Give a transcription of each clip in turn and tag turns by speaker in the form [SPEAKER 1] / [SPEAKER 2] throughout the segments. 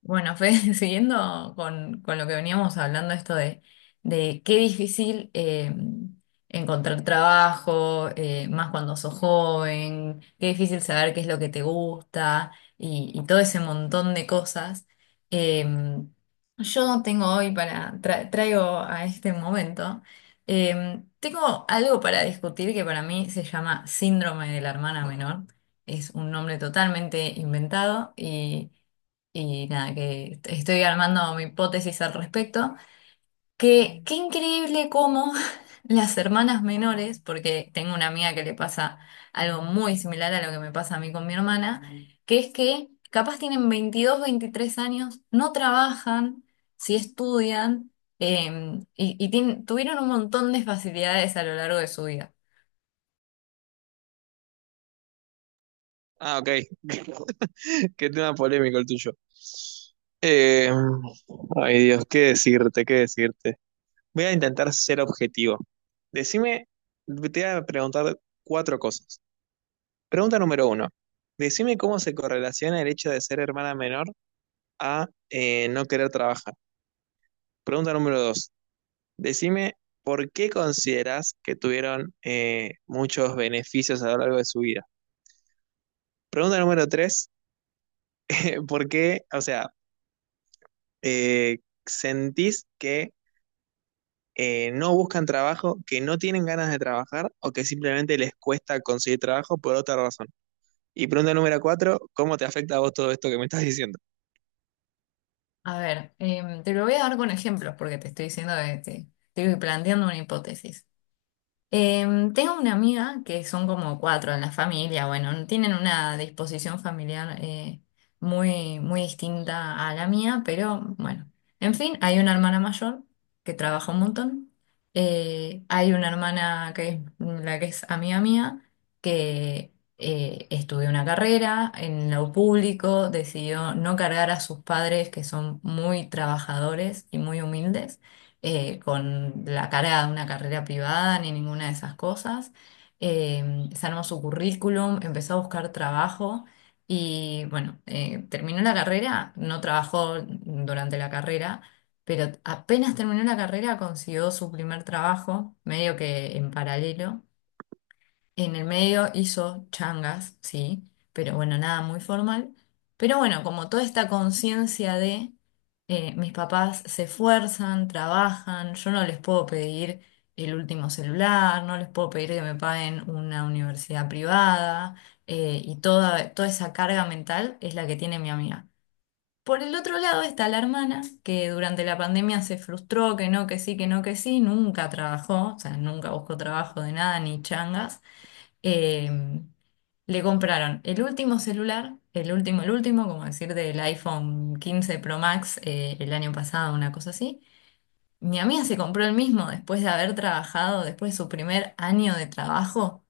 [SPEAKER 1] Bueno, Fede, siguiendo con lo que veníamos hablando, esto de qué difícil encontrar trabajo, más cuando sos joven, qué difícil saber qué es lo que te gusta y todo ese montón de cosas. Eh, yo tengo hoy traigo a este momento, tengo algo para discutir que para mí se llama síndrome de la hermana menor. Es un nombre totalmente inventado y nada, que estoy armando mi hipótesis al respecto. Que qué increíble cómo las hermanas menores, porque tengo una amiga que le pasa algo muy similar a lo que me pasa a mí con mi hermana, que es que capaz tienen 22 23 años, no trabajan, sí estudian, tuvieron un montón de facilidades a lo largo de su vida.
[SPEAKER 2] Ah, ok. Qué tema polémico el tuyo. Eh, Ay Dios, qué decirte, qué decirte. Voy a intentar ser objetivo. Decime, te voy a preguntar cuatro cosas. Pregunta número uno. Decime cómo se correlaciona el hecho de ser hermana menor a no querer trabajar. Pregunta número dos. Decime por qué consideras que tuvieron muchos beneficios a lo largo de su vida. Pregunta número tres. ¿Por qué? O sea, eh, ¿sentís que no buscan trabajo, que no tienen ganas de trabajar o que simplemente les cuesta conseguir trabajo por otra razón? Y pregunta número cuatro, ¿cómo te afecta a vos todo esto que me estás diciendo?
[SPEAKER 1] A ver, te lo voy a dar con ejemplos porque te estoy diciendo que te estoy planteando una hipótesis. Tengo una amiga que son como cuatro en la familia, bueno, tienen una disposición familiar muy, muy distinta a la mía, pero bueno, en fin, hay una hermana mayor que trabaja un montón, hay una hermana que es la que es amiga mía, que estudió una carrera en lo público, decidió no cargar a sus padres que son muy trabajadores y muy humildes con la cara de una carrera privada ni ninguna de esas cosas. Se armó su currículum, empezó a buscar trabajo y bueno, terminó la carrera, no trabajó durante la carrera, pero apenas terminó la carrera consiguió su primer trabajo, medio que en paralelo. En el medio hizo changas, sí, pero bueno, nada muy formal. Pero bueno, como toda esta conciencia de mis papás se esfuerzan, trabajan, yo no les puedo pedir el último celular, no les puedo pedir que me paguen una universidad privada, y toda, toda esa carga mental es la que tiene mi amiga. Por el otro lado está la hermana, que durante la pandemia se frustró, que no, que sí, que no, que sí, nunca trabajó, o sea, nunca buscó trabajo de nada ni changas eh, le compraron el último celular, el último, como decir, del iPhone 15 Pro Max el año pasado, una cosa así. Mi amiga se compró el mismo después de haber trabajado, después de su primer año de trabajo,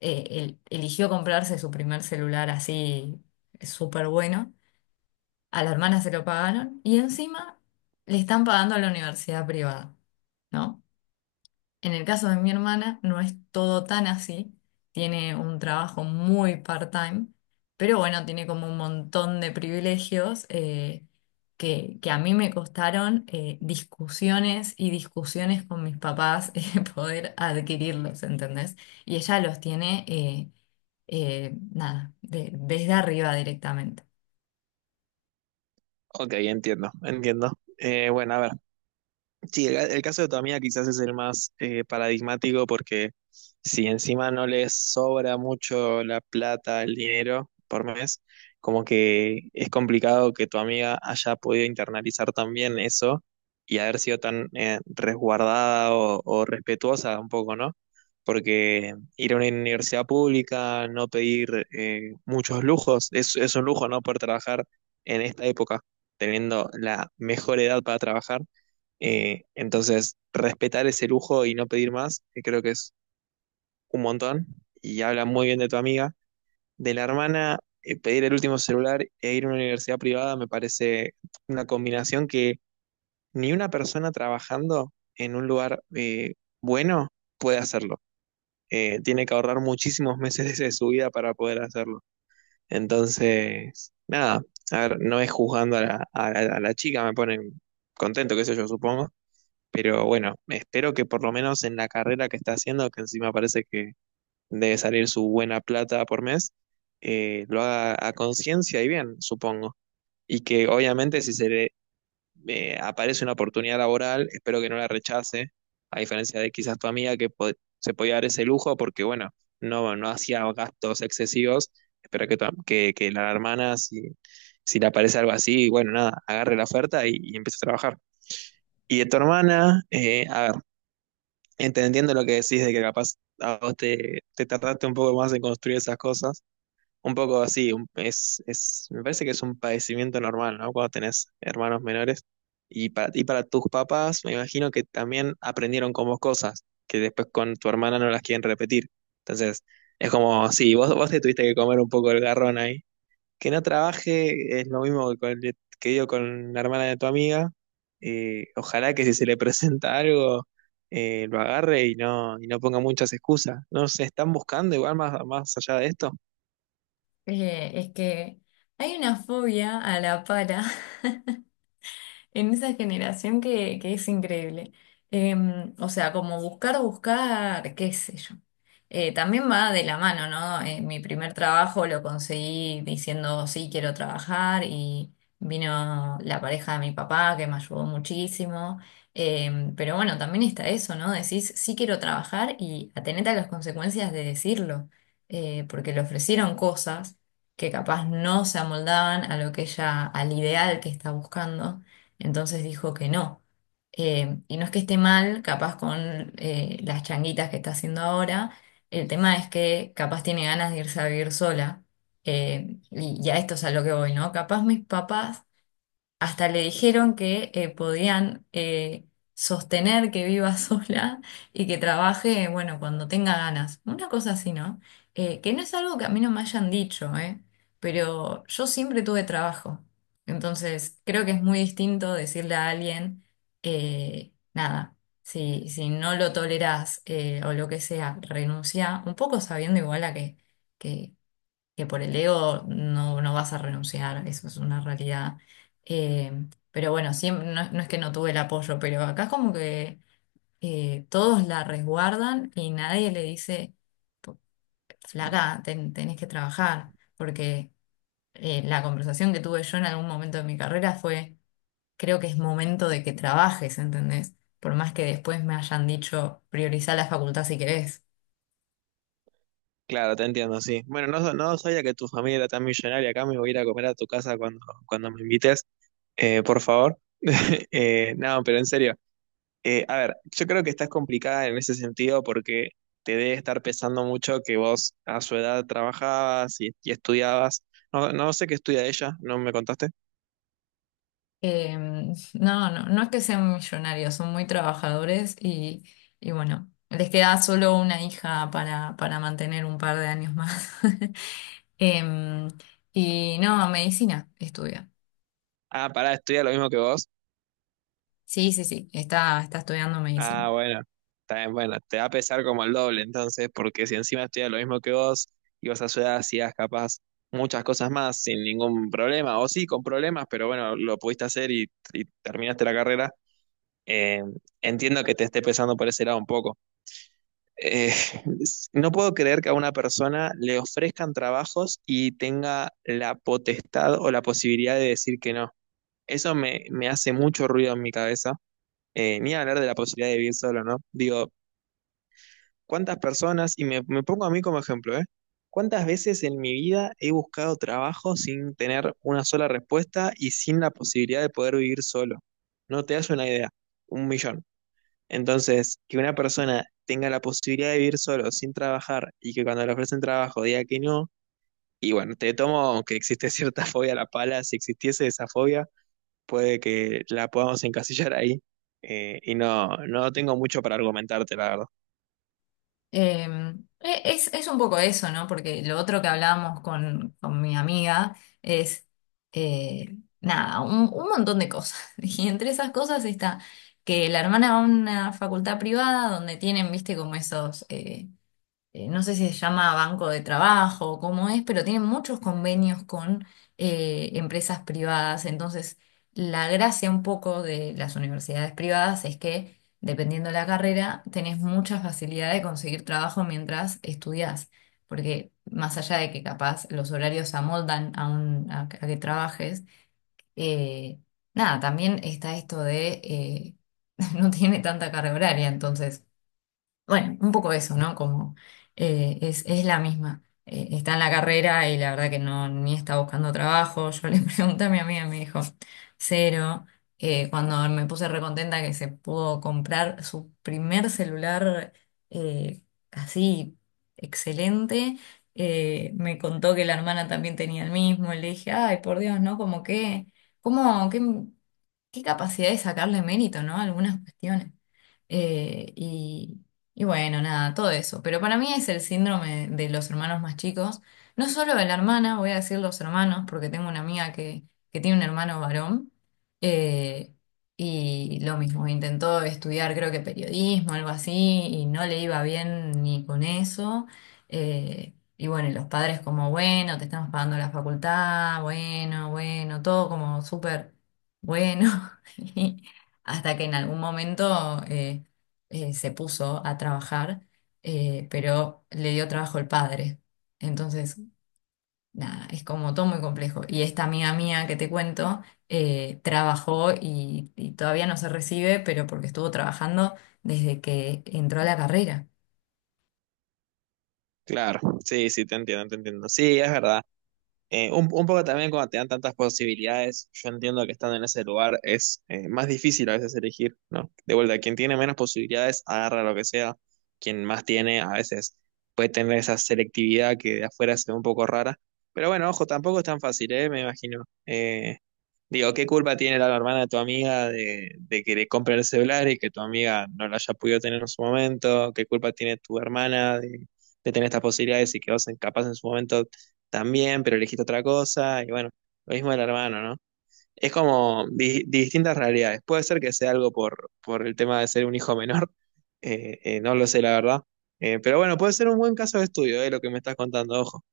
[SPEAKER 1] él eligió comprarse su primer celular así súper bueno. A la hermana se lo pagaron y encima le están pagando a la universidad privada, ¿no? En el caso de mi hermana no es todo tan así, tiene un trabajo muy part-time, pero bueno, tiene como un montón de privilegios que a mí me costaron discusiones y discusiones con mis papás poder adquirirlos, ¿entendés? Y ella los tiene, nada, desde arriba directamente.
[SPEAKER 2] Ok, entiendo, entiendo. Bueno, a ver. Sí, el caso de tu amiga quizás es el más paradigmático, porque si encima no les sobra mucho la plata, el dinero por mes, como que es complicado que tu amiga haya podido internalizar también eso y haber sido tan resguardada o respetuosa un poco, ¿no? Porque ir a una universidad pública, no pedir muchos lujos, es un lujo, ¿no? Poder trabajar en esta época, teniendo la mejor edad para trabajar, entonces, respetar ese lujo y no pedir más, que creo que es un montón, y habla muy bien de tu amiga. De la hermana, pedir el último celular e ir a una universidad privada me parece una combinación que ni una persona trabajando en un lugar, bueno, puede hacerlo. Tiene que ahorrar muchísimos meses de su vida para poder hacerlo. Entonces, nada, a ver, no es juzgando a la, a la chica, me ponen contento, qué sé yo, supongo. Pero bueno, espero que por lo menos en la carrera que está haciendo, que encima parece que debe salir su buena plata por mes, lo haga a conciencia y bien, supongo. Y que obviamente si se le aparece una oportunidad laboral, espero que no la rechace, a diferencia de quizás tu amiga que se podía dar ese lujo porque, bueno, no, no hacía gastos excesivos. Espero que, que la hermana, si, si le aparece algo así, bueno, nada, agarre la oferta y empiece a trabajar. Y de tu hermana, a ver. Entendiendo lo que decís de que capaz a vos te, te tardaste un poco más en construir esas cosas, un poco así, es, me parece que es un padecimiento normal, ¿no? Cuando tenés hermanos menores y para tus papás, me imagino que también aprendieron con vos cosas que después con tu hermana no las quieren repetir. Entonces, es como, sí, vos te tuviste que comer un poco el garrón ahí, que no trabaje es lo mismo que, que digo con la hermana de tu amiga. Ojalá que si se le presenta algo, lo agarre y no ponga muchas excusas. No se están buscando igual más, más allá de esto.
[SPEAKER 1] Es que hay una fobia a la pala en esa generación que es increíble. O sea, como buscar, buscar, qué sé yo. También va de la mano, ¿no? Mi primer trabajo lo conseguí diciendo, sí, quiero trabajar y vino la pareja de mi papá que me ayudó muchísimo. Pero bueno, también está eso, ¿no? Decís, sí quiero trabajar y atenete a las consecuencias de decirlo. Porque le ofrecieron cosas que capaz no se amoldaban a lo que ella, al ideal que está buscando. Entonces dijo que no. Y no es que esté mal, capaz con las changuitas que está haciendo ahora. El tema es que capaz tiene ganas de irse a vivir sola. Y a esto es a lo que voy, ¿no? Capaz mis papás hasta le dijeron que podían sostener que viva sola y que trabaje, bueno, cuando tenga ganas. Una cosa así, ¿no? Que no es algo que a mí no me hayan dicho, ¿eh? Pero yo siempre tuve trabajo. Entonces, creo que es muy distinto decirle a alguien, nada, si no lo tolerás o lo que sea, renuncia, un poco sabiendo igual a que por el ego no vas a renunciar, eso es una realidad. Eh, pero bueno, siempre, no es que no tuve el apoyo, pero acá es como que todos la resguardan y nadie le dice, flaca, tenés que trabajar, porque la conversación que tuve yo en algún momento de mi carrera fue, creo que es momento de que trabajes, ¿entendés? Por más que después me hayan dicho, priorizá la facultad si querés.
[SPEAKER 2] Claro, te entiendo, sí. Bueno, no, no sabía que tu familia era tan millonaria. Acá me voy a ir a comer a tu casa cuando, cuando me invites, por favor. No, pero en serio. A ver, yo creo que estás complicada en ese sentido porque te debe estar pesando mucho que vos a su edad trabajabas y estudiabas. No, no sé qué estudia ella, ¿no me contaste?
[SPEAKER 1] Eh, no, no, no es que sean millonarios, son muy trabajadores y bueno, les queda solo una hija para mantener un par de años más. Em, y no, medicina estudia.
[SPEAKER 2] Ah, pará, estudia lo mismo que vos.
[SPEAKER 1] Sí, sí, sí, está estudiando medicina.
[SPEAKER 2] Ah, bueno, está bien, bueno, te va a pesar como el doble entonces, porque si encima estudia lo mismo que vos y vos a su edad hacías capaz muchas cosas más sin ningún problema, o sí, con problemas, pero bueno, lo pudiste hacer y terminaste la carrera. Eh, Entiendo que te esté pesando por ese lado un poco. Eh, no puedo creer que a una persona le ofrezcan trabajos y tenga la potestad o la posibilidad de decir que no. Eso me, me hace mucho ruido en mi cabeza. Ni hablar de la posibilidad de vivir solo, ¿no? Digo, ¿cuántas personas, y me pongo a mí como ejemplo, ¿eh? ¿Cuántas veces en mi vida he buscado trabajo sin tener una sola respuesta y sin la posibilidad de poder vivir solo? No te das una idea, un millón. Entonces, que una persona tenga la posibilidad de vivir solo sin trabajar y que cuando le ofrecen trabajo diga que no, y bueno, te tomo que existe cierta fobia a la pala, si existiese esa fobia, puede que la podamos encasillar ahí. Y no, no tengo mucho para argumentarte, la verdad.
[SPEAKER 1] Eh, es un poco eso, ¿no? Porque lo otro que hablábamos con mi amiga es, eh, nada, un montón de cosas. Y entre esas cosas está que la hermana va a una facultad privada donde tienen, viste, como esos, no sé si se llama banco de trabajo o cómo es, pero tienen muchos convenios con empresas privadas. Entonces, la gracia un poco de las universidades privadas es que, dependiendo de la carrera, tenés mucha facilidad de conseguir trabajo mientras estudiás. Porque más allá de que capaz los horarios se amoldan a que trabajes, eh, nada, también está esto de no tiene tanta carga horaria, entonces bueno, un poco eso, ¿no? Como es la misma. Está en la carrera y la verdad que no, ni está buscando trabajo. Yo le pregunté a mi amiga y me dijo, cero. Cuando me puse recontenta que se pudo comprar su primer celular eh, así excelente, me contó que la hermana también tenía el mismo. Y le dije, ay, por Dios, ¿no? Como que, ¿cómo, qué capacidad de sacarle mérito, ¿no? Algunas cuestiones. Eh, y, y bueno, nada, todo eso. Pero para mí es el síndrome de los hermanos más chicos. No solo de la hermana, voy a decir los hermanos, porque tengo una amiga que tiene un hermano varón. eh, y lo mismo, intentó estudiar, creo que periodismo, algo así, y no le iba bien ni con eso. Y bueno, y los padres como, bueno, te estamos pagando la facultad, bueno, bueno, todo como súper bueno. Y hasta que en algún momento, se puso a trabajar, pero le dio trabajo el padre. Entonces, nada, es como todo muy complejo. Y esta amiga mía que te cuento, trabajó y todavía no se recibe, pero porque estuvo trabajando desde que entró a la carrera.
[SPEAKER 2] Claro, sí, sí, te entiendo, te entiendo. Sí, es verdad. Un poco también cuando te dan tantas posibilidades, yo entiendo que estando en ese lugar es más difícil a veces elegir, ¿no? De vuelta, quien tiene menos posibilidades agarra lo que sea, quien más tiene a veces puede tener esa selectividad que de afuera se ve un poco rara, pero bueno, ojo, tampoco es tan fácil, ¿eh? Me imagino. Digo, ¿qué culpa tiene la hermana de tu amiga de que le compre el celular y que tu amiga no lo haya podido tener en su momento? ¿Qué culpa tiene tu hermana de tener estas posibilidades y que vos capaz en su momento también, pero elegiste otra cosa? Y bueno, lo mismo del hermano, ¿no? Es como distintas realidades. Puede ser que sea algo por el tema de ser un hijo menor, no lo sé, la verdad. Pero bueno, puede ser un buen caso de estudio, lo que me estás contando, ojo.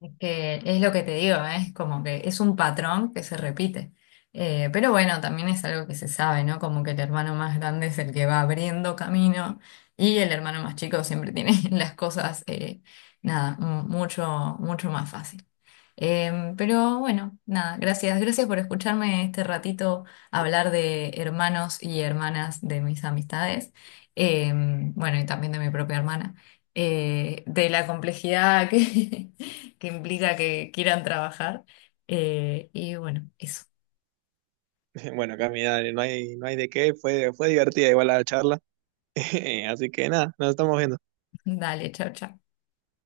[SPEAKER 1] Es que es lo que te digo, ¿eh? Es como que es un patrón que se repite. Pero bueno, también es algo que se sabe, ¿no? Como que el hermano más grande es el que va abriendo camino y el hermano más chico siempre tiene las cosas, nada, mucho, mucho más fácil. Pero bueno, nada, gracias, gracias por escucharme este ratito hablar de hermanos y hermanas de mis amistades. Eh, bueno, y también de mi propia hermana. De la complejidad que que implica que quieran trabajar. Y bueno, eso.
[SPEAKER 2] Bueno, Cami, dale, no hay de qué, fue divertida igual la charla. Así que nada, nos estamos viendo.
[SPEAKER 1] Dale, chao, chao.